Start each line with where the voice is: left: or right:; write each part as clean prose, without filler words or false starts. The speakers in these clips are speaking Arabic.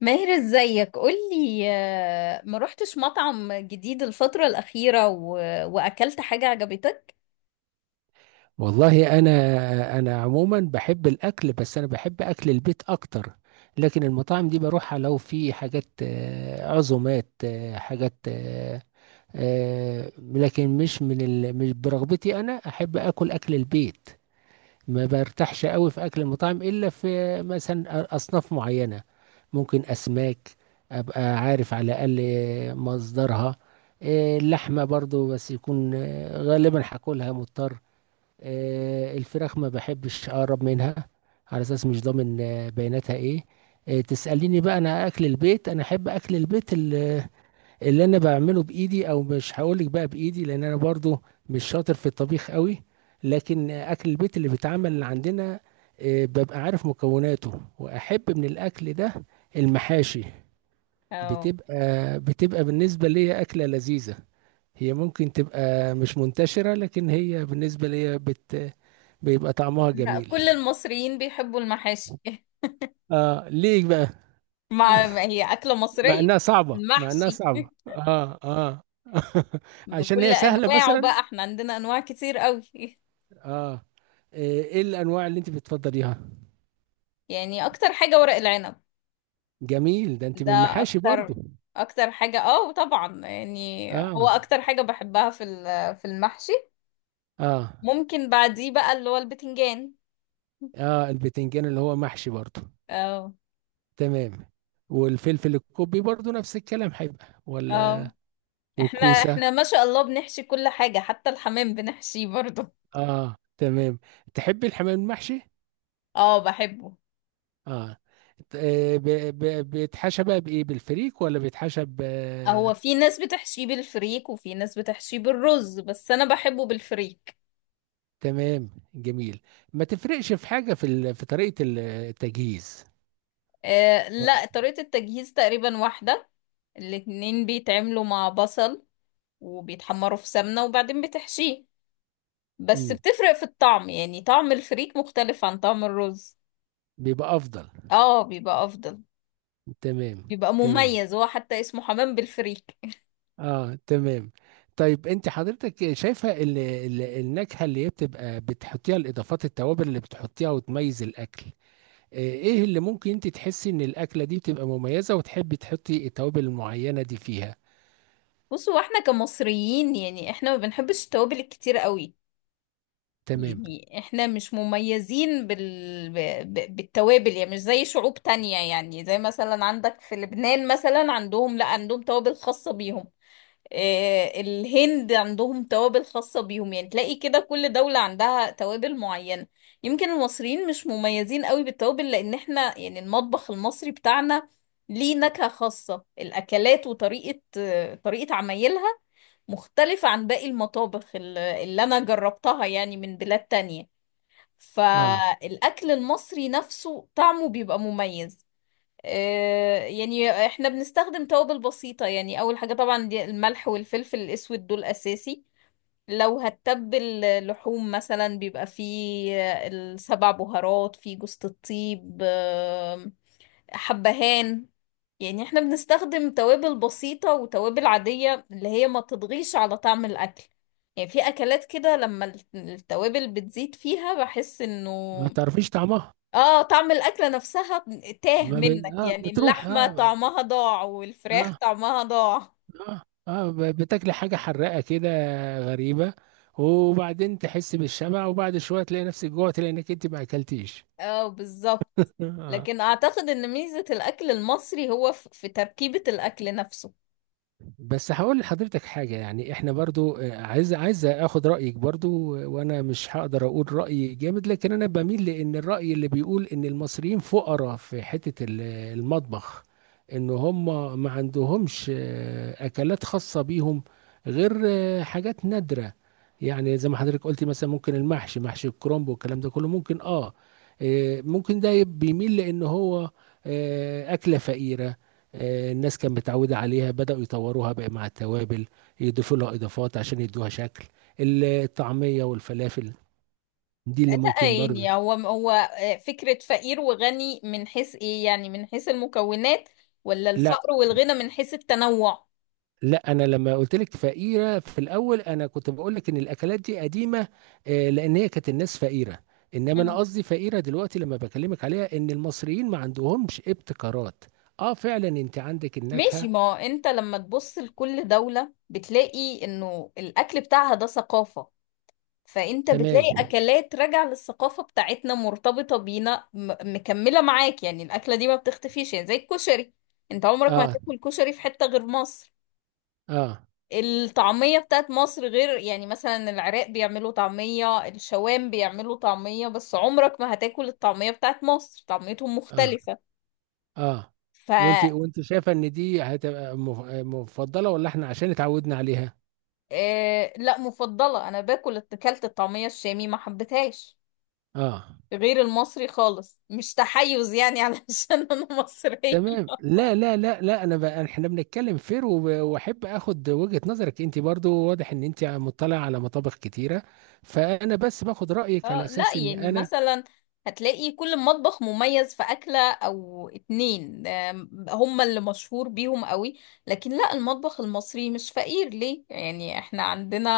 left: ماهر، ازيك؟ قولي، ما روحتش مطعم جديد الفترة الأخيرة وأكلت حاجة عجبتك؟
right: والله، انا عموما بحب الاكل، بس انا بحب اكل البيت اكتر. لكن المطاعم دي بروحها لو في حاجات، عزومات، حاجات، لكن مش من ال... مش برغبتي، انا احب اكل البيت. ما برتاحش قوي في اكل المطاعم الا في مثلا اصناف معينة. ممكن اسماك، ابقى عارف على الاقل مصدرها. اللحمة برضو، بس يكون غالبا هاكلها مضطر. الفراخ ما بحبش اقرب منها، على اساس مش ضامن بياناتها ايه. تسأليني بقى، انا احب اكل البيت اللي انا بعمله بايدي، او مش هقولك بقى بايدي لان انا برضو مش شاطر في الطبيخ قوي. لكن اكل البيت اللي بيتعمل عندنا، ببقى عارف مكوناته، واحب من الاكل ده المحاشي.
left: اه.
right: بتبقى بالنسبة لي أكلة لذيذة. هي ممكن تبقى مش منتشرة، لكن هي بالنسبة لي بيبقى طعمها
left: لا،
right: جميل.
left: كل المصريين بيحبوا المحاشي
right: اه، ليه بقى؟
left: مع ما هي أكلة
right: مع
left: مصرية.
right: انها صعبة مع انها
left: المحشي
right: صعبة اه اه. عشان
left: بكل
right: هي سهلة
left: أنواعه
right: مثلا.
left: بقى، احنا عندنا أنواع كتير قوي
right: اه. آه، ايه الانواع اللي انت بتفضليها؟
left: يعني أكتر حاجة ورق العنب،
right: جميل، ده انت
left: ده
right: من المحاشي برضو.
left: أكتر أكتر حاجة، اه طبعا، يعني هو
right: اه.
left: أكتر حاجة بحبها في المحشي.
right: اه.
left: ممكن بعديه بقى اللي هو البتنجان.
right: اه، البتنجان اللي هو محشي برضو.
left: اه،
right: تمام. والفلفل الكوبي برضو نفس الكلام، هيبقى ولا؟
left: اه. احنا
right: والكوسة؟
left: احنا ما شاء الله بنحشي كل حاجة، حتى الحمام بنحشيه برضه.
right: اه. تمام. تحبي الحمام المحشي؟
left: اه، بحبه.
right: اه. ت- آه، ب- بيتحشى بقى بايه، بالفريك ولا بيتحشى ب
left: هو
right: آه،
left: في ناس بتحشيه بالفريك وفي ناس بتحشيه بالرز، بس انا بحبه بالفريك.
right: تمام. جميل. ما تفرقش في حاجه، في طريقه التجهيز.
left: آه لا، طريقة التجهيز تقريبا واحدة. الاتنين بيتعملوا مع بصل وبيتحمروا في سمنة وبعدين بتحشيه، بس
right: امم.
left: بتفرق في الطعم، يعني طعم الفريك مختلف عن طعم الرز.
right: بيبقى افضل.
left: اه، بيبقى افضل،
right: تمام،
left: بيبقى
right: تمام.
left: مميز، هو حتى اسمه حمام بالفريك.
right: اه، تمام. طيب، انت حضرتك شايفه النكهه اللي هي بتبقى بتحطيها، الاضافات التوابل اللي بتحطيها وتميز الاكل، ايه اللي ممكن انت تحسي ان الاكله دي بتبقى مميزه، وتحبي تحطي التوابل المعينه دي فيها؟
left: بصوا، واحنا كمصريين يعني احنا ما بنحبش التوابل الكتير قوي.
right: تمام.
left: يعني احنا مش مميزين بالتوابل، يعني مش زي شعوب تانية، يعني زي مثلا عندك في لبنان، مثلا عندهم، لا عندهم توابل خاصة بيهم. الهند عندهم توابل خاصة بيهم، يعني تلاقي كده كل دولة عندها توابل معينة. يمكن المصريين مش مميزين قوي بالتوابل، لأن احنا يعني المطبخ المصري بتاعنا ليه نكهة خاصة، الأكلات وطريقة، طريقة عمايلها مختلفة عن باقي المطابخ اللي أنا جربتها، يعني من بلاد تانية.
right: اه.
left: فالأكل المصري نفسه طعمه بيبقى مميز. يعني احنا بنستخدم توابل بسيطة، يعني اول حاجة طبعا دي الملح والفلفل الاسود، دول اساسي. لو هتتبل لحوم مثلا بيبقى فيه السبع بهارات، فيه جوز الطيب، حبهان. يعني احنا بنستخدم توابل بسيطة وتوابل عادية اللي هي ما تضغيش على طعم الاكل. يعني في اكلات كده لما التوابل بتزيد فيها بحس انه،
right: ما تعرفيش طعمها.
left: اه، طعم الأكلة نفسها تاه
right: ما ب...
left: منك،
right: آه
left: يعني
right: بتروح.
left: اللحمة طعمها ضاع والفراخ
right: آه
left: طعمها ضاع.
right: آه, بتاكلي حاجة حراقة كده غريبة، وبعدين تحس بالشبع، وبعد شوية تلاقي نفسك جوع، تلاقي انك انت ما اكلتيش.
left: اه، بالظبط.
right: آه.
left: لكن اعتقد ان ميزة الاكل المصري هو في تركيبة الاكل نفسه.
right: بس هقول لحضرتك حاجة، يعني احنا برضو عايز اخد رأيك برضو. وانا مش هقدر اقول رأي جامد، لكن انا بميل لان الرأي اللي بيقول ان المصريين فقراء في حتة المطبخ، ان هم ما عندهمش اكلات خاصة بيهم، غير حاجات نادرة. يعني زي ما حضرتك قلتي، مثلا ممكن محشي الكرنب والكلام ده كله، ممكن اه. ممكن ده بيميل لان هو أكلة فقيرة، الناس كانت متعودة عليها، بدأوا يطوروها بقى مع التوابل، يضيفوا لها إضافات عشان يدوها شكل. الطعمية والفلافل دي اللي
left: لا
right: ممكن برضه.
left: يعني هو فكرة فقير وغني من حيث ايه، يعني من حيث المكونات، ولا
right: لا،
left: الفقر والغنى من حيث التنوع؟
right: لا، انا لما قلت لك فقيره في الاول، انا كنت بقول لك ان الاكلات دي قديمه، لان هي كانت الناس فقيره. انما انا
left: مم.
right: قصدي فقيره دلوقتي، لما بكلمك عليها، ان المصريين ما عندهمش ابتكارات. اه، فعلا انت عندك
left: ماشي،
right: النكهه.
left: ما هو انت لما تبص لكل دولة بتلاقي انه الاكل بتاعها ده ثقافة. فانت بتلاقي
right: تمام.
left: اكلات راجعه للثقافه بتاعتنا، مرتبطه بينا، مكمله معاك، يعني الاكله دي ما بتختفيش، يعني زي الكشري. انت عمرك ما
right: اه،
left: هتاكل كشري في حته غير مصر.
right: اه،
left: الطعميه بتاعت مصر غير، يعني مثلا العراق بيعملوا طعميه، الشوام بيعملوا طعميه، بس عمرك ما هتاكل الطعميه بتاعت مصر، طعميتهم
right: اه،
left: مختلفه.
right: اه.
left: ف
right: وانت شايفه ان دي هتبقى مفضله، ولا احنا عشان اتعودنا عليها؟
left: آه، لا، مفضله. انا اكلت الطعميه الشامي، ما حبيتهاش
right: اه،
left: غير المصري خالص، مش تحيز يعني علشان انا مصرية.
right: تمام. لا، لا، لا، لا، انا بقى احنا بنتكلم فير، واحب اخد وجهه نظرك. انت برضو واضح ان انت مطلع على مطابخ كتيره، فانا بس باخد رايك على
left: اه لا،
right: اساس ان
left: يعني
right: انا.
left: مثلا هتلاقي كل مطبخ مميز في أكلة أو اتنين، هم اللي مشهور بيهم قوي. لكن لا، المطبخ المصري مش فقير، ليه؟ يعني احنا عندنا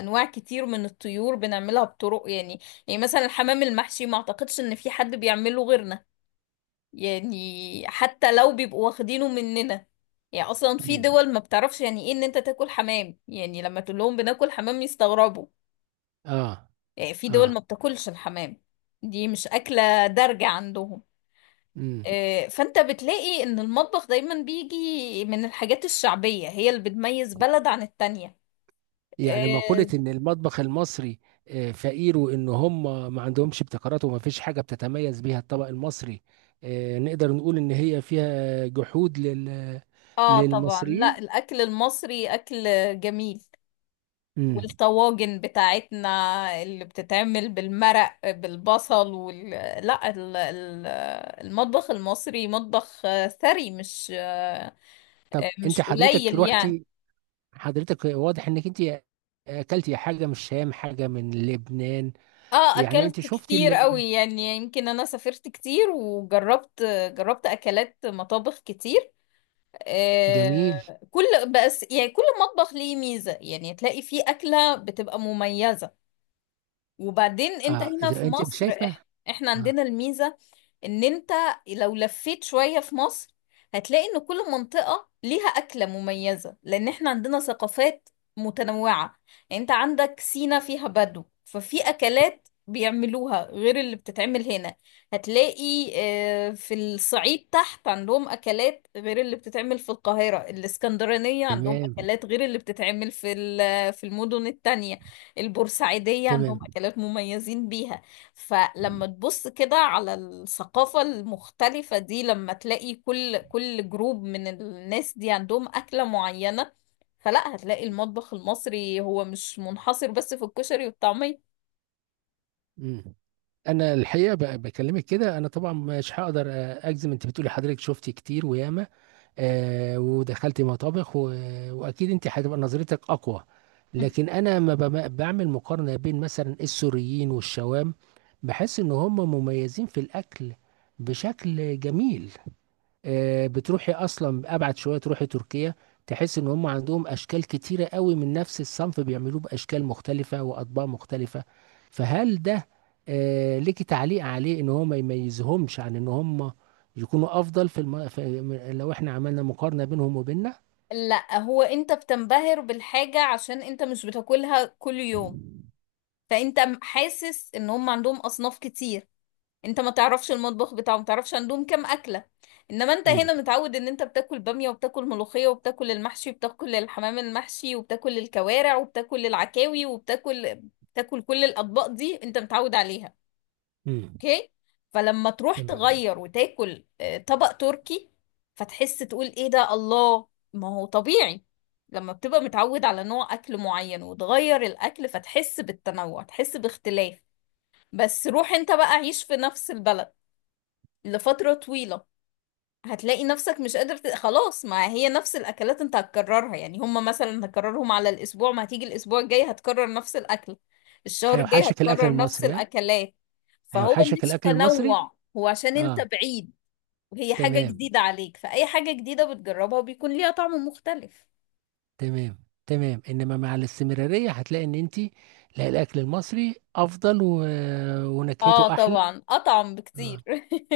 left: أنواع كتير من الطيور بنعملها بطرق، يعني يعني مثلا الحمام المحشي ما أعتقدش إن في حد بيعمله غيرنا، يعني حتى لو بيبقوا واخدينه مننا. يعني أصلا في
right: مم.
left: دول ما بتعرفش يعني إيه إن أنت تاكل حمام، يعني لما تقول لهم بناكل حمام يستغربوا.
right: اه.
left: في دول
right: اه.
left: ما بتاكلش الحمام، دي مش أكلة دارجة عندهم.
right: مم.
left: فأنت بتلاقي إن المطبخ دايما بيجي من الحاجات الشعبية، هي اللي بتميز بلد عن التانية.
right: يعني مقولة
left: اه،
right: إن المطبخ المصري، فقير، وإن هم ما عندهمش ابتكارات، وما فيش حاجة بتتميز بيها الطبق المصري، نقدر نقول إن هي فيها جحود
left: طبعا،
right: للمصريين.
left: لا، الأكل المصري أكل جميل.
right: مم.
left: والطواجن بتاعتنا اللي بتتعمل بالمرق بالبصل لا، المطبخ المصري مطبخ ثري، مش آه،
right: طب، أنت
left: مش قليل
right: حضرتك
left: يعني.
right: روحتي حضرتك واضح إنك أنت أكلتي حاجة من الشام، حاجة من لبنان.
left: اه،
right: يعني أنت
left: اكلت
right: شفتي
left: كتير قوي، يعني يمكن انا سافرت كتير وجربت، جربت اكلات مطابخ كتير.
right: جميل.
left: آه كل بس يعني كل مطبخ ليه ميزة، يعني تلاقي فيه اكلة بتبقى مميزة. وبعدين انت
right: أه،
left: هنا في
right: إذا أنت
left: مصر،
right: شايفة.
left: احنا
right: أه.
left: عندنا الميزة ان انت لو لفيت شوية في مصر هتلاقي ان كل منطقة ليها أكلة مميزة، لان احنا عندنا ثقافات متنوعة. يعني انت عندك سينا فيها بدو، ففي أكلات بيعملوها غير اللي بتتعمل هنا. هتلاقي في الصعيد تحت عندهم أكلات غير اللي بتتعمل في القاهرة، الإسكندرانية عندهم
right: تمام،
left: أكلات غير اللي بتتعمل في المدن التانية. البورسعيدية عندهم
right: تمام.
left: أكلات مميزين بيها. فلما تبص كده على الثقافة المختلفة دي، لما تلاقي كل جروب من الناس دي عندهم أكلة معينة، فلا هتلاقي المطبخ المصري هو مش منحصر بس في الكشري والطعمية.
right: مم. انا الحقيقه بكلمك كده، انا طبعا مش هقدر اجزم. انت بتقولي حضرتك شفتي كتير وياما، ودخلتي مطابخ واكيد انت هتبقى نظرتك اقوى. لكن انا ما بعمل مقارنه بين مثلا السوريين والشوام، بحس ان هم مميزين في الاكل بشكل جميل. بتروحي اصلا، ابعد شويه تروحي تركيا، تحس ان هم عندهم اشكال كتيره قوي من نفس الصنف، بيعملوه باشكال مختلفه واطباق مختلفه. فهل ده ليكي تعليق عليه، ان هو ما يميزهمش عن ان هم يكونوا افضل في، لو احنا عملنا مقارنه بينهم وبيننا؟
left: لا، هو انت بتنبهر بالحاجة عشان انت مش بتاكلها كل يوم، فانت حاسس ان هم عندهم أصناف كتير. انت ما تعرفش المطبخ بتاعه، ما تعرفش عندهم كام اكله. انما انت
right: امم،
left: هنا متعود ان انت بتاكل باميه وبتاكل ملوخيه وبتاكل المحشي وبتاكل الحمام المحشي وبتاكل الكوارع وبتاكل العكاوي بتاكل كل الاطباق دي انت متعود عليها.
right: امم.
left: اوكي، فلما تروح
right: تمام.
left: تغير وتاكل، طبق تركي، فتحس تقول ايه ده، الله، ما هو طبيعي. لما بتبقى متعود على نوع اكل معين وتغير الاكل فتحس بالتنوع، تحس باختلاف. بس روح انت بقى عيش في نفس البلد لفترة طويلة، هتلاقي نفسك مش قادر خلاص، ما هي نفس الأكلات انت هتكررها، يعني هما مثلا هكررهم على الأسبوع، ما هتيجي الأسبوع الجاي هتكرر نفس الأكل، الشهر الجاي
right: هيوحشك الاكل
left: هتكرر نفس
right: المصري، ها؟
left: الأكلات. فهو
right: هيوحشك
left: مش
right: الاكل المصري.
left: تنوع، هو عشان انت
right: اه.
left: بعيد وهي حاجة
right: تمام،
left: جديدة عليك، فأي حاجة جديدة بتجربها بيكون ليها طعم مختلف.
right: تمام، تمام. انما مع الاستمرارية هتلاقي ان انت، لا، الاكل المصري افضل، و... ونكهته
left: اه
right: احلى.
left: طبعا، أطعم بكتير
right: آه.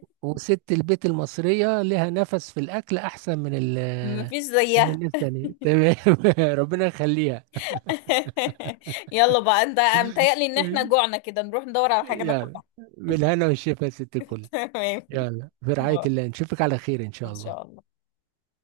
right: وست البيت المصرية لها نفس في الاكل احسن من ال...
left: مفيش
right: من
left: زيها
right: الناس الثانية. تمام. ربنا يخليها.
left: يلا بقى انت، متهيألي ان احنا جوعنا كده، نروح ندور على حاجة ناكلها
right: يلا. بالهنا والشفا يا ست الكل.
left: تمام.
right: يلا، في رعاية الله، نشوفك على خير ان شاء
left: إن
right: الله.
left: شاء الله.